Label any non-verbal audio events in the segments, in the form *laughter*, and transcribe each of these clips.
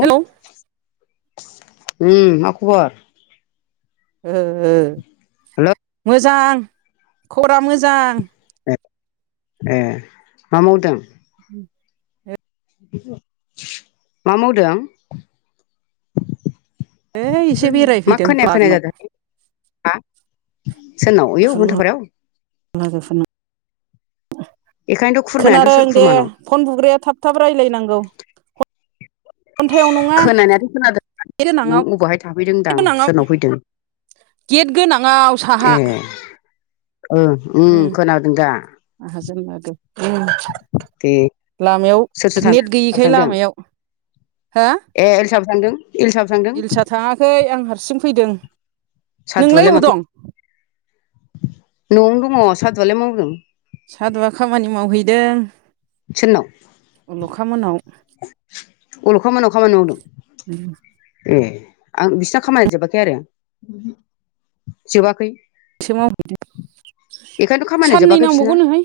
औ उम हेलौ मा खबर ओ ओ हेल' मोजां खबरा मोजां ए ए मा मावदों *inaudible* मा मावदों ओइ एसे मा बेरायफैदों खोनाया खोनाया बागानाव जादों हा? सोरनाव याव मुन्टुफारायाव लाजोफोरनो *unintelligible* बेखायनोथ' खुरमायाथ' खोनादों सोर दे खुरमानाव फन बुग्राया थाब थाब रायजलायनांगौ *inaudible* खोनानायाथ' खोनादों गेट नों गोनाङाव अबावहाय थाफैदों होनदां गेट गोनाङाव सोरनाव फैदों गेट गोनांआव ए साहा ओ उम ओम खोनादों दा माहाजोन आरो उम दे लामायाव सोर सोर थांदों नेट साबो गैयिखाय थांदों लामायाव हा ए एल्साबो थांदों एलस इलिसा थांआखै आं हारसिं फैदों नोंलाय सादुआलाय अबाव माथो ओ दं न'आवनो दङ सादुआलाय मावदों सादुआ खामानि मावहैदों सोरनाव अल'खा मोनाव अलखा मोनाव खामानि मावदों ए आं बिसिना खामानिआ जोबाखै आरो जोबाखै एसे मावहैदो बेखायनोथ' खामानिया साननै जोबाखै बिसिना नांबावगौनोहाय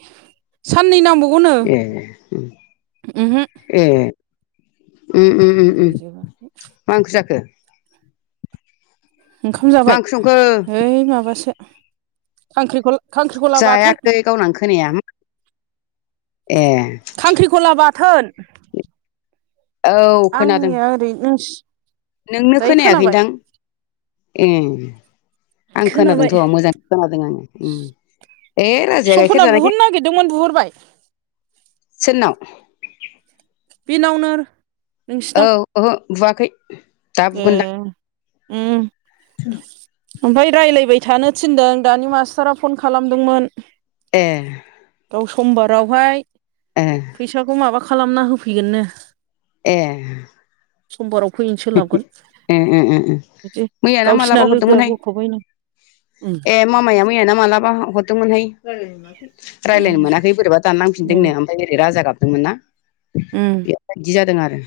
साननै नांबावगौनो ए उमहो ए मोनजोबाखै मा ओंख्रि जाखो? ओंखाम मा जाबाय? ओंख्रि संखो ओइ माबासो खांख्रिखल खात जायाखै गावन खोनाया उम ए खांख्रिखला बाथोन। औ खोनादों आंनिया ओरै नोंसि नोंनो दायो खोनाबाय खोनायाखैदां? ए आं खोनाबाय खोनादोंथ' मोजां खोनादों आङो उम ए राजाया गाइखेर सपना जानायखाय बुहरनो *inaudible* नागिरदोंमोन बुहरबाय सोरनाव बेनावनो औ नोंसिनाव ओहो बुआखै ए ओम सो आमफाय राय्लायबाय थानो थिनदों दानि मास्टारा फन खालामदोंमोन ए गाव समबारावहाय ए फैसाखौ माबा खालामना होफैगोननो ए समबाराव फैैनो सोलाबगोन ए ए ए बिदि मैयाना गावसिना मालाबा लोगोआ हरदोंमोनहाय बख'बाय नो। उम ए मामाया मैया ना मालाबा हरदोंमोनहाय रायलायनो उम मोनाखै बोरैबा दानलांफिनदोंनो। ओरै राजा गाबदोंमोन ना उम बेबायदि जादों आरो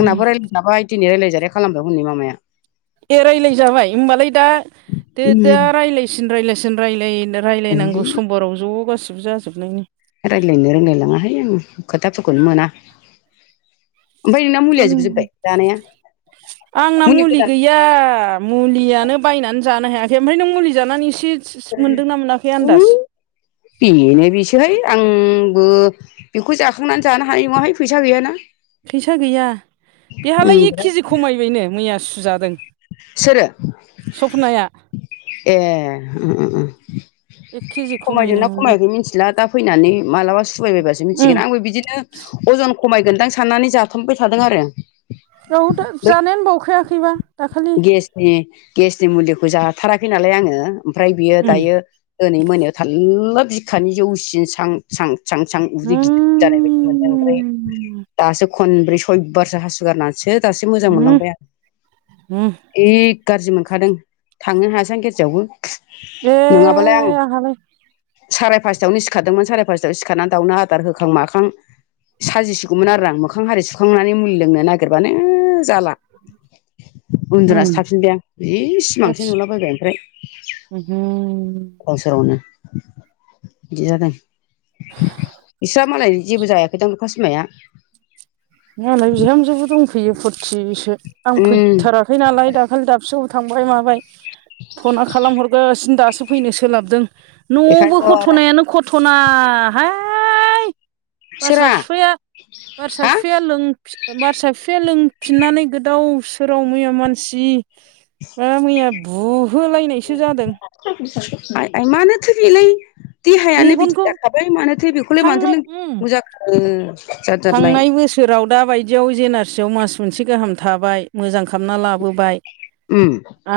उम आंनाब रालाय दाबाय दिनै रायल्लायजाय खालामदों हननि मामाया एराय्लाय जाबाय होनोमबालाय दा दे दा ओमफ्राय रायज्लायसिन रायज्लायसिन रायलाय रायलायनांगौ समबाराव ज' गासिबो जाजोब जोबनायनि रायज्लायनो रोंलायलाङाहाय आं खोथाफोरखौनो मोना ओमफ्राय नोंना मुलिया जोबजोब्बाय जानाया आंना मुलि गैया मुलियानो बायनानै जानो हायाखै ओमफ्राय नों मुलि जानानै एसे मोन्दोंना मोनाखै आन्दाज बेनो बेसोहाय आंबो बेखौ जाखांनानै जानो हायो नङाहाय फैसा गैयाना फैसा गैया बेहालाय एक केजि खमायबायनो मैया सुजादों। सोरो सपनाया ए उम उम उम एक केजि खमायनाय खमायदोंना मोनदों खमायाखै मिथिला दा फैनानै मालाबा सुबायबायबासो उम मिथिगोन आंबो बिदिनो अजन खमायगोनदां साननानै जाथ'बाय थादों आरो बाव दा बै जानायानो बावखायाखैबा दाखालि गेसनि गेसनि मुलिखौ जाथाराखै नालाय आङो ओमफ्राय बियो उम दायो दिनै मोनायाव थानला बिखानि जौसिन सां सां सां सां उदै गिद जानाय बायदि मोनदों ओमफ्राय उम दासो खनब्रै सयबारसो हासुगारनानै सो दासो मोजां मोनलांबाय आं हम ए गाज्रि मोनखादों थांनो हायासां गेरआवबो ए नङाबालाय आं आंहालाय साराय पासथायावनो सिखारदोंमोन साराय फासथायाव सिखारनानै दाउनो आदार होखां माखां साजिसिगौमोन आरो आं मोखां हारि सुखांनानै मुलि लोंनो नागिरबानो जाला। उम उन्दुनासो थाफिन दे आ जि सिमांसो नुलाबायबाय ओमफ्राय। हम हम सोरावनो बिदि जादों बिसहा मालाय जेबो जायाखै दांखा सिमाया मालाय बिहामजोबो दंफैयो फुरथिसो आं उम फैथारा थै नालाय दाखालि दाबसेयावबो थांबाय माबाय फ'ना खालामहरगोन सिन दासो फैनो सोलाबदों न'आवबो बेखायनोथ' घथ'नायानो घथ'नााहाय बोरसा सोरा बिफैया बोरसा हा बि बारसा बिसाया लोंफिननानै गोदाव सोराव मैया मानसि मा मैया बुहोलायनायसो जादों। मानोथो बिलै देहायानो बिदि मेगनखौ जाखाबाय मानोथो बेखौलाय मानोाथो थांनाय लों उम मजाखो थांनाय बोसोर सोराव दा बायदियाव ज एन आर सियावव मास मोनसे गाहाम थाबाय मोजां खालामना लाबोबाय। उम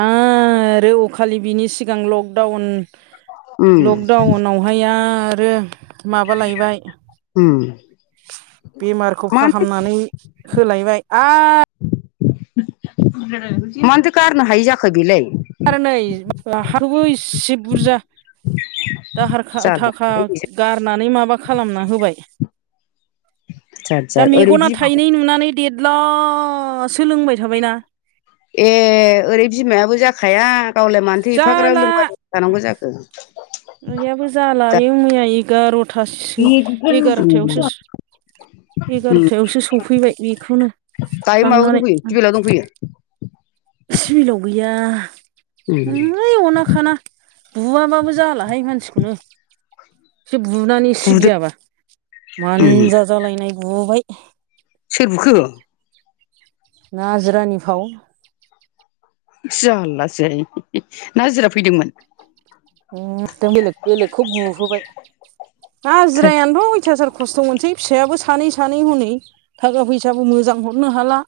आरो अखालि बिनि सिगां लकडाउन उम लकडाउनाव ओमफ्राय आरो माबालायबाय उम बेमारखौ मानोथो फाहामनानै होलायबाय आरो मानोथो गारनो हायि जाखो बेलाय आरो नै हाबो इसे बुरजा दाहार थाखा जारलाहाय बेजों गारनानै माबा खालामना होबाय जाद दा जाद ओरै मेगना बिमा थाइनै नुनानै देरला सोलोंबाय थाबायना ए ओरै बिमायाबो जाखाया गावलाय मानोथो एफाग्रा जाला लोंबाय थानांगौ जाखो। याबो दा जालाायो मैया एगार'थासोसो उम उम एगार'थायावसो एगार'थायावसो सफैबाय बेखौनो थांनानै टिबिलाव दंफैयो सिबिलाव गैया उम हैइ अना खाना बुआाबाबो जालाहाय मानसिखौनो एसे बुनानै बुदों थिग गैयाबा उम मानजाजालायनाय गबाय सोर बुखो। ना जिरानि फाव जारलासै न जिरा फैदोंमोन। एखदम बेलेग बेलेगखौ बुहोबाय ए हाजिरायानोथ' अयथासारखौ खस्थ' मोनसै फिसायाबो सानै सानै हनै थाखा फैसाबो मोजां हरनो हाला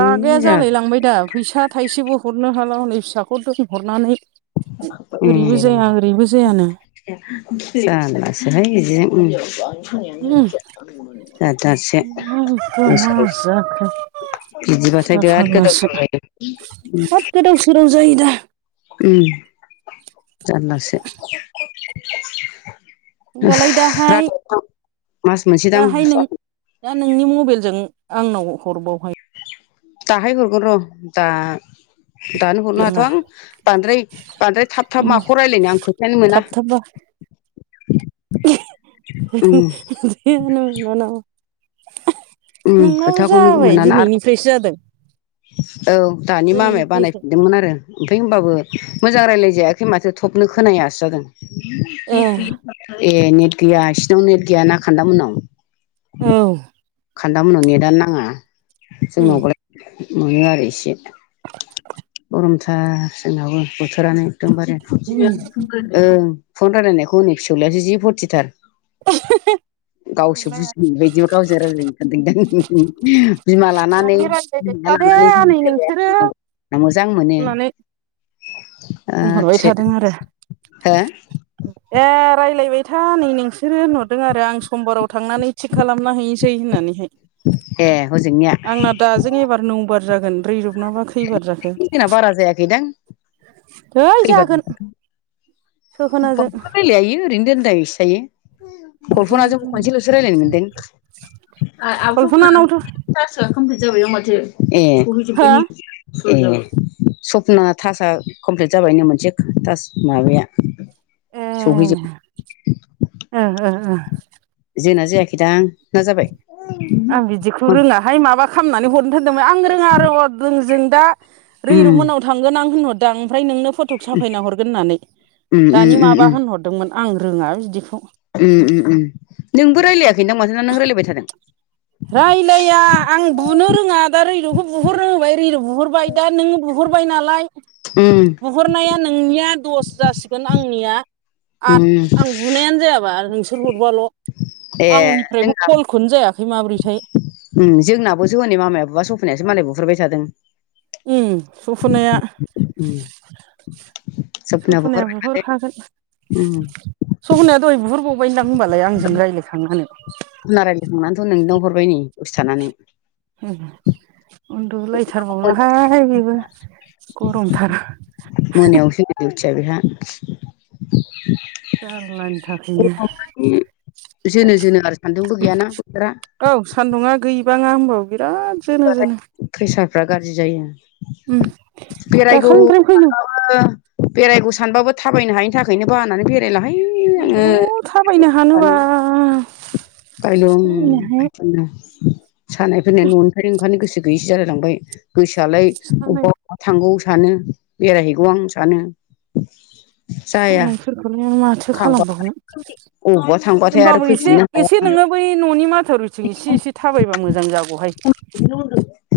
रागाया जालाय जाला लांबाय दा फैसा थाइसेबो हरनो हाला हनै फिसाखौ दोनहरनानै उ ओरैबो जाया ओरैबो जायानो खि जानासोहाय बिदि जाजारसे एकदम मा बोसस जाखो बिदिबथाय दा बिराद गोदाव फाग्लासो सोराव जायो। हाब गोदाव सोरदाव जायो दा। उ जानलासो होमबालाय दाहाय राथाव दां मास मोनसे दां दाहाय नों दा नोंनि मबाइलजों आंनाव हरबावहाय दाहाय हरगोन र' दा दानो हरनो हाथ' बिरङा आं बांद्राय बांद्राय थाब थाब माखौ रायज्लायनो आं खोथायानो मोना। थाब थाब उम *unintelligible* हो नोंनानाव उम नोंनाबो खोथाखौनो जाबाय मोनाना आरो दिनैनिफ्रायसो जादों। औ दानि मामाया दिनैनिफ्रायसो बानायफिनदोंमोन आरो। ओमफफ्राय होनबाबो मोजां रायज्लाय जायाखै माथो थबनो खोनायाासो जादों। ए नेट गैया बिसिोरनाव नेट गैया ना खान्दामोननाव औ खान्दा मोननाव नेटआनो नाङा जोंनावबालाय मोनो आरो एसे। *inaudible* गमथा जोंनावो बोथोरानो एखदमबारे ओं फन रायलायनायखौ हनै फिसौलायसो जि फुरथिथार गावसो बुजिनाय बायदिबो गावजों रायजलायनो सानदों द बिमा लानानै दानि रायज्लायबाय थादो नै *unintelligible* नोंसोरो मोजां मोनो होननानै आ बुंहरबाय थे थादों आरो हो ए रायज्लायबाय था नै नोंसोर बिसोरो होनहरदों आरो आं समबाराव थांनानै थिग खालामना हैनोसै होननानैहाय। ए हजोंनिया द जों एबार नंबार जागोन बै रबनाबा एखेदिना बारा जायाखैदां है खैब जागोन सपनाजों रायलायायो ओरैनो दोनदसायो। गलफना जों खनसेल'सो रायज्लायनो मोनदों आबु फ कल्पनानावथ' थारासोआ कमप्लिट जाबाय आ माथो ए बहैजोबबाय हो न ए सपना थास कमप्लिट जाबायनो मोनसेास माब ए सहै *unintelligible* जोंना जायाखैदां ना जाबाय आं बिदिखौ रोङाहाय माबा खामनानै हरनो थोनदोंमोन आं रोङा रोङ रोंजों दा रैरुब उम मोननाव थांगोन आं होनहरदां ओमफ्राय नोंनो फट'खौ साफायना हरगोन होन्नानै उम उम दानि उम माबा उम होनहर दोंमोन आं रोङा बिदिखौ उम उम उम नोंबो रायलायाखै दा माथोना नों रायज्लायबाय थादों। रायलाया आं बुनो रोङा दा रैरुखौ बुहरनो होबाय रैरुब बुहरबाय दा नोङो बुहरबाय नालाय उम बुहरनाया नोंनिया दस जासिगोन आंनिया आद उम आं बुनायानो जायाबा नोंसोर हरबाल' ए आंनिफ्रायबो जोंना कलखौनो जायाखै माब्रैथाय उम जोंनाबोसो हनै मामायाबो बा सफैनायसो मालाय बुह्रबाय थादों। उम सफ'नाया उम जोबनाबो सफनाया हरबाय बुहरखागोन माथो उम सफनाया दहाय बुहररबावबायदां होनबालाय आंजों रायज्लायखांनानै। *unintelligible* रायलायखांनानैथ' नोंनो हरबाय नै दानसे थानानै। उन्दुलायथारबावलाहाय बेबो गरमथार मोनायावसो दिउथिया बेहा जारलानि थाखायनो *unintelligible* जोनो जोनो आरो सान्दुंबो गैयाना बोथोरा औ सान्दुङा गैबाङा होनोमबाव बिराद जोनो जोनो खैसाफ्रा गाज्रि जायो बेरायगौ दाखालिनिफ्रायनो फैनो *unintelligible* बेरायगौ सानबाबो थाबायनो हायिनि थाखायनो बानानै बेरायलाहाय आङो। अ' थाबायनो हानोबा गायलुं थाबायनो हाया गायथुंनो सानायफोरनि न'निफ्रायनो ओंखारनो गोसो गैयैसो जालाय लांबाय। गोसोआलाय सानाय अबबा अबबा थांगौ सानो बेरायहैगौ आं सानो। जाया सानायफोरखौनो माथो खालामबावनो। अबबा थांबा होमबाबो एसे एसे नोङो बै न'नि माथर रिथिं एसे एसे थाबायबा मोजां जागौहाय।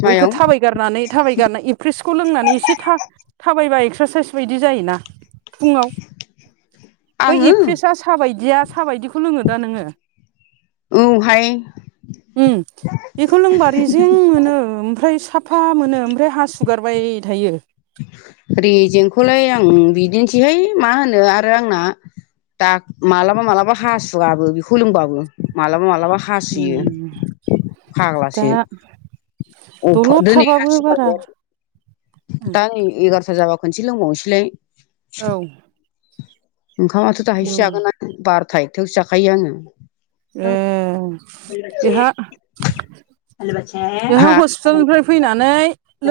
मायाव? गारनानै थाबायगारना एवप्रेसखौ लोंनानै एसे था-थाबायबा एक्सारसाइस बायदि जायोना। फुङाव बै आङो एप्रेसा साबायदिया साबायदि खौ लोङोदा नोङो? औहाय उम बेखौ लोंबा रेज जें मोनो ओमफ्राय साफा मोनो ओमफ्राय हासुगारबाय थायो। रिजेंखौलाय आं बिदिनोसैहाय मा होनो आरो आंना दा मालाबा-मालाबा हासुवाबो बेखौ लोंबाबो मालाब-मालाबा हा हासुयो दा फाग्लासो। अफ दलद दोनैसि थाबाबो हासु बारा दा नै एगार'था जाबा खनसे लोंबावनोसैलाय। औ। ओंखामाथ' दाहायसो जागोन आं बारथा एथायावसो जाखायो आङो। ए। बेहा *inaudible* बेहा हा हस्पिटालनिफ्राय फैनानै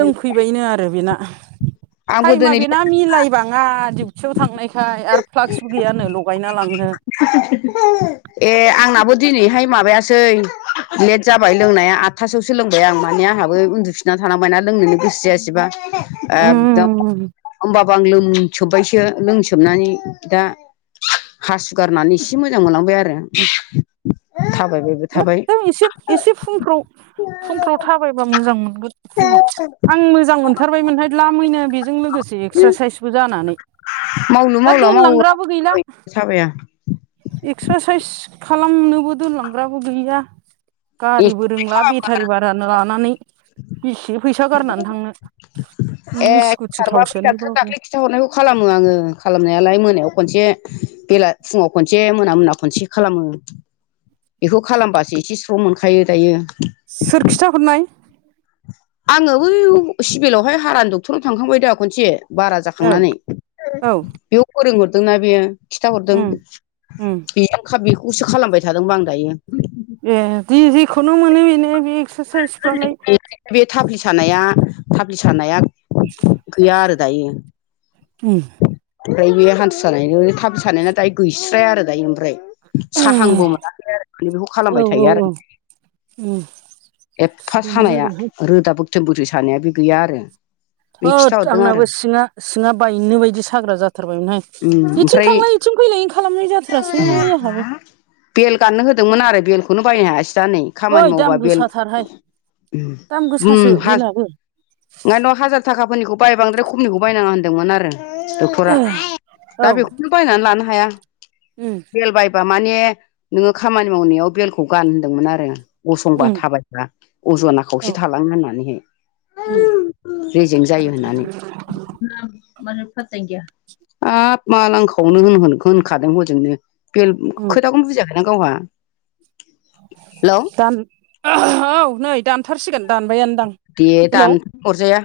लोंफैबायनो आरो बेना आंबो टाइमा दिनै बेना मिलायबाङा डिउटियाव थांनायखाय आरो फ्लाक्सबो गैयानो लगायना लांनो। ए आंनाबो दिनैहाय माबायासै। लेट जाबाय लोंनाया आदथासोसो लोंबाय आं माने आंहाबो उन्दुफिनना थानांबायना लोंनोनो गोसो जायासैबा एकदम होमबाबो आं लोंसोबबायसो लोंसोब सोबनानै दा हासु गारनानै एसे मोजां मोनलांबाय आरो। थाबायबायबो थाबाय। एकदम एसे एसे फुंफ्राव-फुंफ्राव थाबायबा मोजां मोनगोन फुङाव आं मोजां मो थारबायमोनहाय लामैनो बेजों लोगोसे एक्सारसाइसबो जानानै मावलु दा मावला मावो दोनलांग्राबो गैला। थाबाया एक्सारसाइस खालामनोबो दोनलांग्राबो गैया। ए गारिबो रोंला बेटारि बारानो लानानै बेसे फैसा गारनानै थांनो। ननि सकुटि थावसोनाय बावरो। खिथा हरनायखौ खालामो आङो खालामनायालाय मोनायाव खनसे बेला फुङाव खनसे मोना-मोना खनसे। खालामो बेखौ खालामबासो एसे स्र' मोनखायो दायो। सोर खिथा हरनाय? आङो बै सिभिलावहाय हारानि डक्टराव थांखांबाय दा खनसे। बारा औ जाखांनानै औ बेयाव फोरोंहरदोंना बेयो। खिन्थाहरदों उम उम बेजों बेखौसो खालामबाय थादोंबा आं दायो। ए दि जेखौनो मोनो बेनो बे एक्सारसाइसफ्रालाय। बे-बे थाफ्लि सानाया थाफ्लि सानाया। गैया आरो दायो। उम ओमफ्राय बे हान्थु सानायजो थाफ्लि सानाया दायो गैस्राया आरो दायो ओमफ्राय। साहांबो मोनाखै आरो माने बेखौ औ खालामबाय थायो औ आरो। औ उम। एपफा थिगानो सानाया जादोंहाय रोदा बोगथों-बोगथों सानाया बे गैया आरो। बे थोद खिथाहरदों आरो आंनाबो सिङा-सिङा बायनो बायदि साग्रा जाथारबायमोनहाय। बेथिं ओमफ्राय थांलाय इथिं फैलायनो खालामनाय जाथारासै आंहाबो। बेल गाननो होदोंमोन आरो बेलखौनो बायनो हायासै दा नै ओइ खामानि दाम मावबा बेल गोसाथारहाय दाम गोसासो उम-उम हा बेनाबो ओंखायथ' हाजार थाखाफोरनिखौ बाय बांद्राय खमनिखौ बायनाङा होनदोंमोन आरो। डक्टरा औ दा बेखौनो बायनानै लानो हाया। उम। बेल बायबा माने नोङो खामानि मावनायाव बेलखौ गान होनदोंमोन आरो गसंबा उम थाबाय ब्ला अजना औ खावसे थालाङो होननानैहाय। उम। रेजें जायो होननानै। हाब मा लांखावनो होन-होनखादों हजोंनो। बेल उम खोथाखौनो बुजियाखैदां गावहा। हेलौ दान औ नै दानथारसिगोन दानबायानोदां हेलौ। अरजाया।